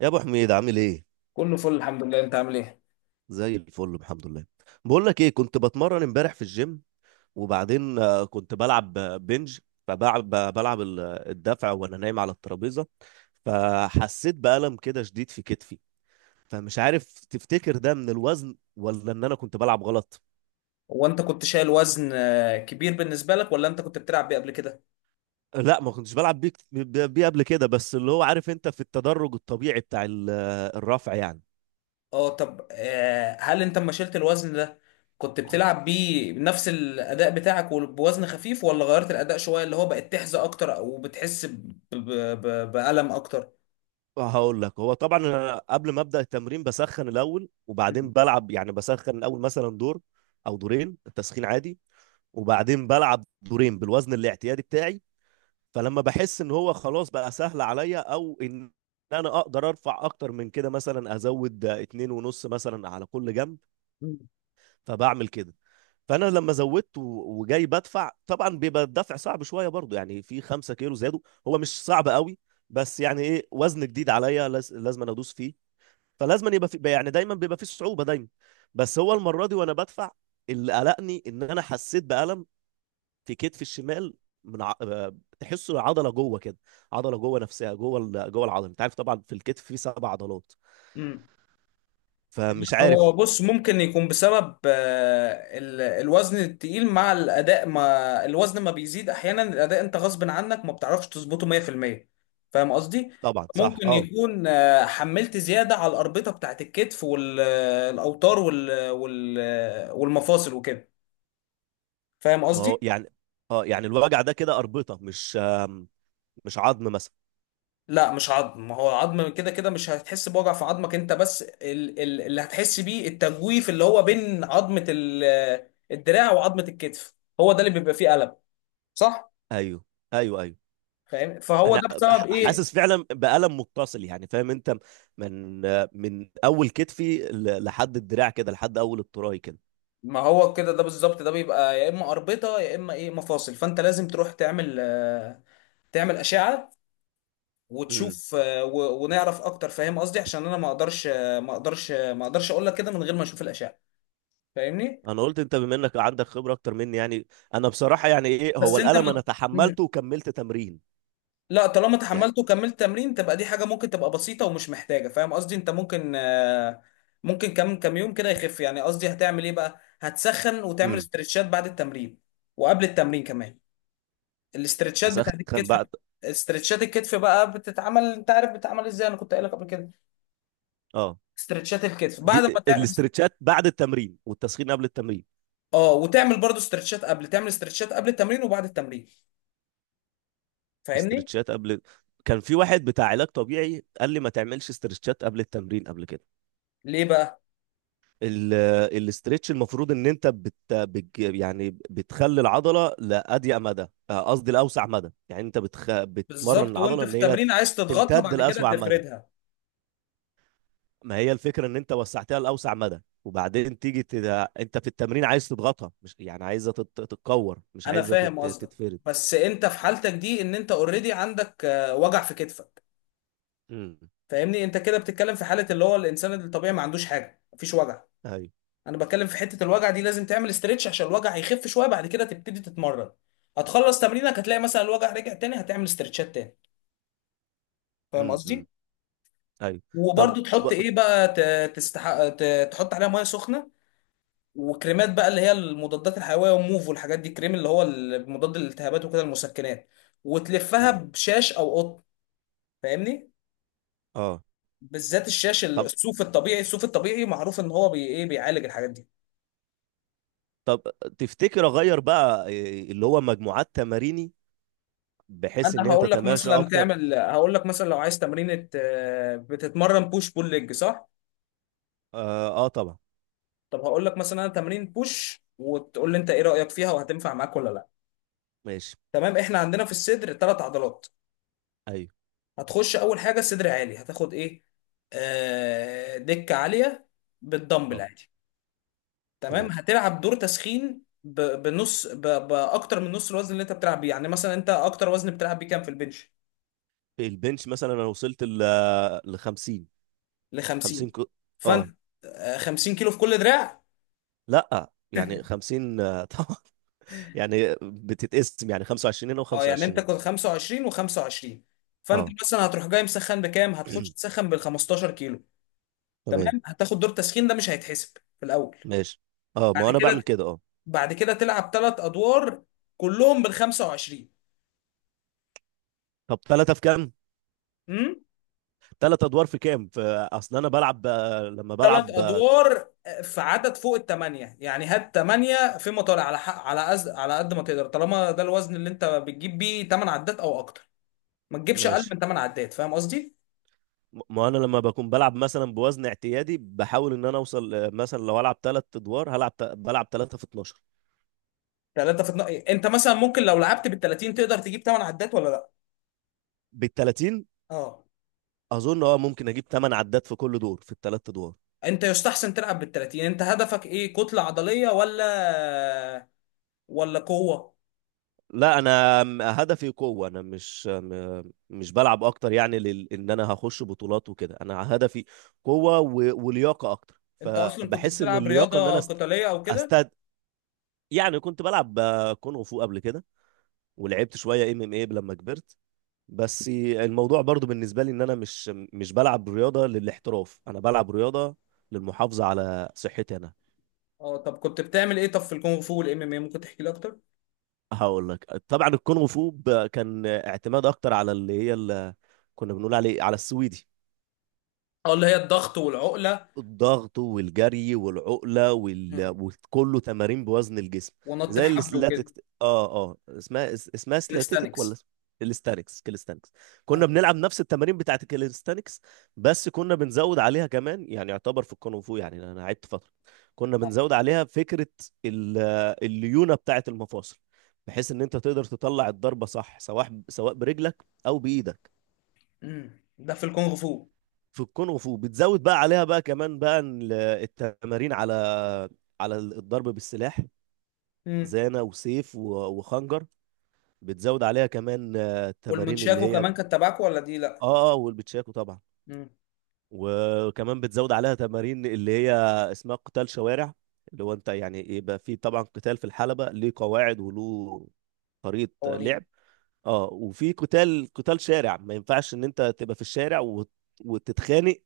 يا ابو حميد عامل ايه؟ كله فل الحمد لله، انت عامل ايه؟ زي الفل، الحمد لله. بقول لك ايه، كنت بتمرن امبارح في الجيم وبعدين كنت بلعب بنج. فبلعب الدفع وانا نايم على الترابيزه. فحسيت بألم كده شديد في كتفي. فمش عارف، تفتكر ده من الوزن ولا ان انا كنت بلعب غلط؟ هو انت كنت شايل وزن كبير بالنسبه لك، ولا انت كنت بتلعب بيه قبل كده؟ لا، ما كنتش بلعب بيه قبل كده، بس اللي هو عارف انت في التدرج الطبيعي بتاع الرفع يعني. اه طب هل انت لما شلت الوزن ده كنت بتلعب بيه بنفس الاداء بتاعك وبوزن خفيف، ولا غيرت الاداء شويه اللي هو بقت تحزق اكتر، او بتحس بألم اكتر؟ هقول لك، هو طبعا انا قبل ما ابدا التمرين بسخن الاول وبعدين بلعب. يعني بسخن الاول مثلا دور او دورين تسخين عادي، وبعدين بلعب دورين بالوزن الاعتيادي بتاعي. فلما بحس ان هو خلاص بقى سهل عليا، او ان انا اقدر ارفع اكتر من كده، مثلا ازود اتنين ونص مثلا على كل جنب، مم. فبعمل كده. فانا لما زودت و- وجاي بدفع، طبعا بيبقى الدفع صعب شويه برضو، يعني في 5 كيلو زادوا. هو مش صعب قوي، بس يعني ايه، وزن جديد عليا لازم أنا ادوس فيه. فلازم يبقى في، يعني دايما بيبقى في صعوبه دايما. بس هو المره دي وانا بدفع، اللي قلقني ان انا حسيت بألم في كتفي الشمال، من ع... آه، تحسه عضله جوه كده، عضله جوه نفسها، جوه العضله. انت عارف طبعا في الكتف في 7 عضلات. مم. فمش هو عارف. بص، ممكن يكون بسبب الوزن التقيل مع الأداء. ما الوزن ما بيزيد، أحيانا الأداء أنت غصب عنك ما بتعرفش تظبطه 100%. فاهم قصدي؟ طبعا، صح، ممكن اه. يكون حملت زيادة على الأربطة بتاعت الكتف والأوتار والمفاصل وكده. فاهم ما هو قصدي؟ يعني، اه يعني، الوجع ده كده اربطه، مش عظم مثلا. لا مش عظم، ما هو العظم كده كده مش هتحس بوجع في عظمك انت، بس اللي هتحس بيه التجويف اللي هو بين عظمة الدراع وعظمة الكتف. هو ده اللي بيبقى فيه ألم، صح؟ ايوه، ايوه، ايوه. فاهم، فهو انا ده بسبب ايه؟ حاسس فعلا بألم متصل، يعني فاهم انت، من من اول كتفي لحد الدراع كده، لحد اول التراي كده. ما هو كده ده بالظبط، ده بيبقى يا اما اربطه يا اما ايه مفاصل، فانت لازم تروح تعمل تعمل اشعه، امم. وتشوف ونعرف اكتر، فاهم قصدي، عشان انا ما اقدرش اقول لك كده من غير ما اشوف الاشعه. فاهمني؟ انا قلت انت بما انك عندك خبرة اكتر مني يعني، انا بصراحة يعني ايه، هو بس انت الألم انا ما مم. تحملته وكملت تمرين. لا طالما يعني. اتحملت وكملت تمرين تبقى دي حاجه ممكن تبقى بسيطه ومش محتاجه، فاهم قصدي؟ انت ممكن ممكن كم يوم كده يخف. يعني قصدي هتعمل ايه بقى؟ هتسخن وتعمل امم. استرتشات بعد التمرين وقبل التمرين كمان، الاسترتشات بتاعت اسخن الكتف. بعد. استرتشات الكتف بقى بتتعمل، انت عارف بتتعمل ازاي، انا كنت قايل لك قبل كده. اه. استرتشات الكتف بعد دي ما تعمل، الاسترتشات بعد التمرين، والتسخين قبل التمرين؟ اه، وتعمل برضو استرتشات قبل، تعمل استرتشات قبل التمرين وبعد التمرين. فاهمني؟ استرتشات قبل؟ كان في واحد بتاع علاج طبيعي قال لي ما تعملش استرتشات قبل التمرين، قبل كده. ليه بقى؟ ال- الاسترتش، المفروض ان انت يعني بتخلي العضله لاضيق مدى، قصدي لاوسع مدى، يعني انت بتمرن بالظبط، وانت العضله في ان هي التمرين عايز تضغطها تمتد بعد كده لاسوع مدى. تفردها. ما هي الفكره ان انت وسعتها لاوسع مدى، وبعدين تيجي انت في التمرين عايز تضغطها، مش يعني عايزه تتكور، مش انا عايزه فاهم قصدك، تتفرد. بس انت في حالتك دي ان انت اوريدي عندك وجع في كتفك. امم. فاهمني؟ انت كده بتتكلم في حالة اللي هو الانسان الطبيعي ما عندوش حاجة، مفيش وجع. ايوه. انا بتكلم في حته الوجع دي لازم تعمل استرتش، عشان الوجع هيخف شويه بعد كده تبتدي تتمرن. هتخلص تمرينك هتلاقي مثلا الوجع رجع تاني، هتعمل استرتشات تاني. فاهم امم، امم. قصدي؟ ايوه. طب. وبرده تحط ايه بقى؟ تستحق تحط عليها ميه سخنه، وكريمات بقى، اللي هي المضادات الحيويه وموف والحاجات دي، كريم اللي هو مضاد للالتهابات وكده، المسكنات، وتلفها امم. بشاش او قطن. فاهمني؟ اه، بالذات الشاش، طب الصوف الطبيعي، الصوف الطبيعي معروف ان هو بي ايه بيعالج الحاجات دي. طب تفتكر اغير بقى إيه، اللي هو مجموعات تماريني، بحيث ان انا هي هقول لك تتماشى مثلا اكتر؟ تعمل، هقول لك مثلا لو عايز تمرينة، بتتمرن بوش بول ليج صح؟ اه, طبعا. طب هقول لك مثلا انا تمرين بوش، وتقول لي انت ايه رأيك فيها وهتنفع معاك ولا لا. ماشي. تمام، احنا عندنا في الصدر ثلاث عضلات. ايوه. هتخش اول حاجة صدر عالي، هتاخد ايه؟ دكة عالية بالدمبل اه. عادي. تمام، تمام. هتلعب دور تسخين باكتر من نص الوزن اللي انت بتلعب بيه. يعني مثلا انت اكتر وزن بتلعب بيه كام في البنش؟ البنش مثلا، انا وصلت ل 50. ل 50 50. كو... اه فانت 50 كيلو في كل دراع؟ لا، يعني 50 طبعا. يعني بتتقسم، يعني 25 هنا اه يعني و25 انت هنا. كنت 25 و25. فانت اه. مثلا هتروح جاي مسخن بكام؟ هتخش تسخن بال 15 كيلو. تمام، تمام، هتاخد دور تسخين ده مش هيتحسب في الاول. ماشي، اه بعد ما انا بعمل كده، كده، اه. بعد كده تلعب ثلاث ادوار كلهم بال 25. طب، ثلاثة في كام؟ امم. ثلاث ادوار في كام؟ في... اصل انا بلعب لما ثلاث بلعب ادوار في عدد فوق الثمانيه، يعني هات ثمانيه فيما طالع على حق، على على قد ما تقدر، طالما ده الوزن اللي انت بتجيب بيه 8 عدات او اكتر. ما تجيبش اقل ماشي. من 8 عدات، فاهم قصدي؟ ما انا لما بكون بلعب مثلا بوزن اعتيادي، بحاول ان انا اوصل مثلا لو العب ثلاث ادوار بلعب ثلاثة في 12. انت مثلا ممكن لو لعبت بال 30 تقدر تجيب 8 عدات ولا لا؟ بال 30؟ اه. اظن اه، ممكن اجيب 8 عدات في كل دور في الثلاث ادوار. انت يستحسن تلعب بالتلاتين. انت هدفك ايه، كتلة عضلية ولا، ولا قوة؟ لا، انا هدفي قوه، انا مش بلعب اكتر، يعني ان انا هخش بطولات وكده. انا هدفي قوه و... ولياقه اكتر، انت اصلا كنت فبحس ان بتلعب اللياقه ان انا رياضة قتالية او كده؟ استد يعني كنت بلعب كونغ فو قبل كده، ولعبت شويه ام ام اي لما كبرت. بس الموضوع برضو بالنسبه لي، ان انا مش بلعب رياضه للاحتراف، انا بلعب رياضه للمحافظه على صحتي انا. اه، طب كنت بتعمل ايه طب في الكونغ فو والام ام اي، ممكن تحكي لي اكتر؟ هقول لك، طبعا الكونغ فو كان اعتماد اكتر على اللي كنا بنقول عليه، على السويدي. اه، اللي هي الضغط والعقلة. الضغط والجري والعقله وال... مم. وكله تمارين بوزن الجسم. ونط زي الحبل وكده. الاستاتيك. اه، اسمها سلاتيتك، ولا كاليستانكس. الاستانكس، كاليستانكس. كنا اه. بنلعب نفس التمارين بتاعت الكاليستانكس، بس كنا بنزود عليها كمان، يعني يعتبر في الكونغ فو، يعني انا لعبت فتره. كنا اه. بنزود عليها فكره ال- الليونه بتاعت المفاصل، بحيث ان انت تقدر تطلع الضربه صح، سواء برجلك او بايدك. مم. ده في الكونغ فو. في الكونغ فو بتزود بقى عليها بقى كمان بقى التمارين على الضرب بالسلاح، مم. زانة وسيف و- وخنجر. بتزود عليها كمان التمارين اللي والمنشاكو هي اه. كمان كان تبعكو ولا دي لا؟ اه، والبتشاكو طبعا. مم. وكمان بتزود عليها تمارين اللي هي اسمها قتال شوارع. اللي هو انت يعني، يبقى في طبعا قتال في الحلبة، ليه قواعد وله طريقة قوانين. لعب. اه، وفي قتال شارع ما ينفعش ان انت تبقى في الشارع وت- وتتخانق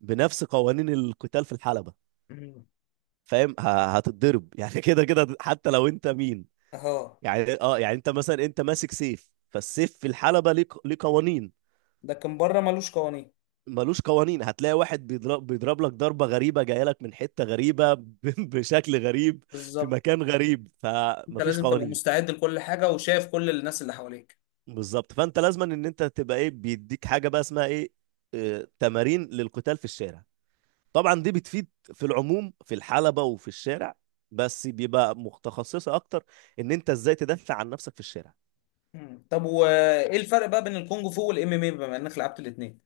بنفس قوانين القتال في الحلبة. مم. فاهم، هتتضرب يعني كده كده حتى لو انت مين. اهو. يعني انت مثلا، انت ماسك سيف، فالسيف في الحلبة ليه ليه قوانين. ده كان بره ملوش قوانين. ملوش قوانين، هتلاقي واحد بيضرب لك ضربة غريبة جاية لك من حتة غريبة، ب- بشكل غريب، في بالظبط، مكان غريب، انت فمفيش لازم تبقى قوانين. مستعد لكل حاجة وشايف كل الناس اللي حواليك. بالظبط، فانت لازما ان انت تبقى ايه، بيديك حاجة بقى اسمها ايه، تمارين للقتال في الشارع. طبعا دي بتفيد في العموم في الحلبة وفي الشارع، بس بيبقى متخصصة اكتر، ان انت ازاي تدافع عن نفسك في الشارع. مم. طب وايه الفرق بقى بين الكونج فو والام ام اي، بما انك لعبت الاثنين؟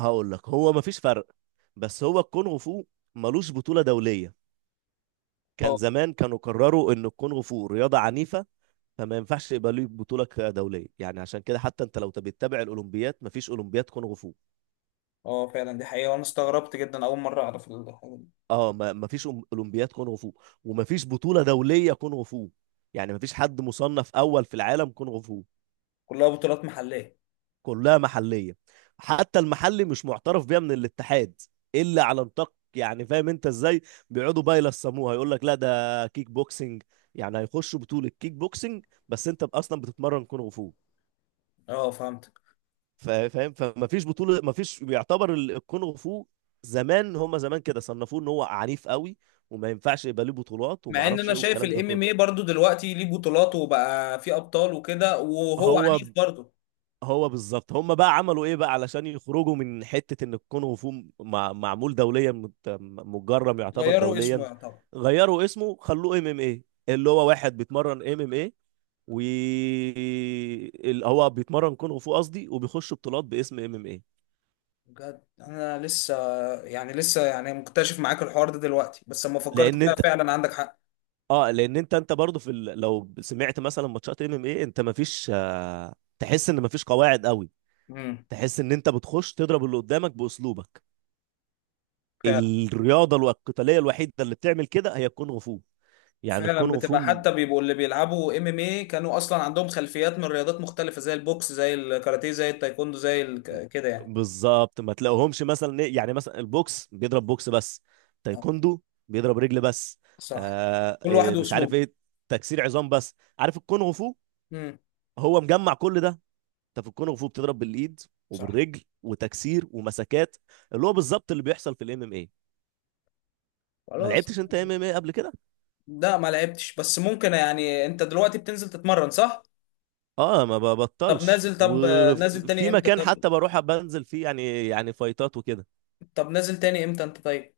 هقول لك، هو مفيش فرق، بس هو الكونغ فو ملوش بطولة دولية. كان اه. زمان، كانوا قرروا ان الكونغ فو رياضة عنيفة، فما ينفعش يبقى ليه بطولة دولية، يعني عشان كده حتى انت لو بتتابع الاولمبياد، مفيش اولمبياد كونغ فو. اه فعلا دي حقيقة، وانا استغربت جدا اول مرة اعرف الحاجة دي. اه، مفيش اولمبياد كونغ فو، ومفيش بطولة دولية كونغ فو، يعني مفيش حد مصنف اول في العالم كونغ فو. كلها بطولات محلية. كلها محلية. حتى المحلي مش معترف بيها من الاتحاد إلا على نطاق، يعني فاهم انت ازاي، بيقعدوا بقى يلصموها، يقول لك لا، ده كيك بوكسنج، يعني هيخشوا بطولة كيك بوكسنج بس انت اصلا بتتمرن كونغ فو. اه فهمتك. فاهم، فما فيش بطولة، ما فيش بيعتبر الكونغ فو. زمان، هما زمان كده صنفوه ان هو عنيف قوي، وما ينفعش يبقى ليه بطولات وما مع ان اعرفش انا ايه شايف والكلام ده الام كله. ام اي برضو دلوقتي ليه بطولات وبقى فيه ابطال وكده، وهو هو عنيف برضو. هو بالظبط، هم بقى عملوا ايه بقى علشان يخرجوا من حتة ان الكونغ فو معمول دوليا، متجرم يعتبر غيروا اسمه دوليا. يعتبر. غيروا اسمه، خلوه ام ام ايه، اللي هو واحد بيتمرن ام ام ايه، و اللي هو بيتمرن كونغ فو، قصدي، وبيخش بطولات باسم ام ام ايه. بجد انا لسه، يعني لسه يعني مكتشف معاك الحوار ده دلوقتي، بس لما فكرت لان فيها انت. فعلا عندك حق. اه، لان انت برضه لو سمعت مثلا ماتشات ام ام ايه، انت مفيش تحس ان مفيش قواعد قوي، امم. تحس ان انت بتخش تضرب اللي قدامك باسلوبك. الرياضه القتاليه الوحيده اللي بتعمل كده هي الكونغ فو. يعني فعلا الكونغ فو بتبقى، حتى بيبقوا اللي بيلعبوا ام ام اي كانوا اصلا عندهم خلفيات من رياضات مختلفه، زي البوكس زي الكاراتيه زي التايكوندو كده يعني. بالظبط، ما تلاقوهمش مثلا يعني مثلا البوكس بيضرب بوكس بس، آه، تايكوندو بيضرب رجل بس. صح. آه كل واحد إيه، مش عارف واسلوبه. ايه، تكسير عظام بس. عارف الكونغ فو، امم. هو مجمع كل ده. انت في الكونغ فو بتضرب بالايد صح. وبالرجل، وتكسير ومسكات، اللي هو بالظبط اللي بيحصل في الام ام اي. ما خلاص. لعبتش انت ام ام اي قبل كده؟ لا ما لعبتش، بس ممكن، يعني انت دلوقتي بتنزل تتمرن صح؟ اه، ما طب ببطلش، نازل طب نازل تاني وفي امتى مكان طب؟ حتى بروح بنزل فيه يعني فايتات وكده. طب نازل تاني امتى انت طيب؟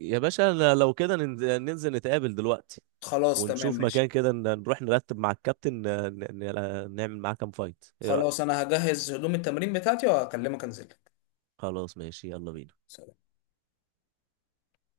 يا باشا، لو كده ننزل نتقابل دلوقتي، خلاص تمام ونشوف ماشي. مكان كده نروح نرتب مع الكابتن، نعمل معاه كام فايت، ايه خلاص رأيك؟ انا هجهز هدوم التمرين بتاعتي واكلمك انزل. خلاص، ماشي، يلا بينا.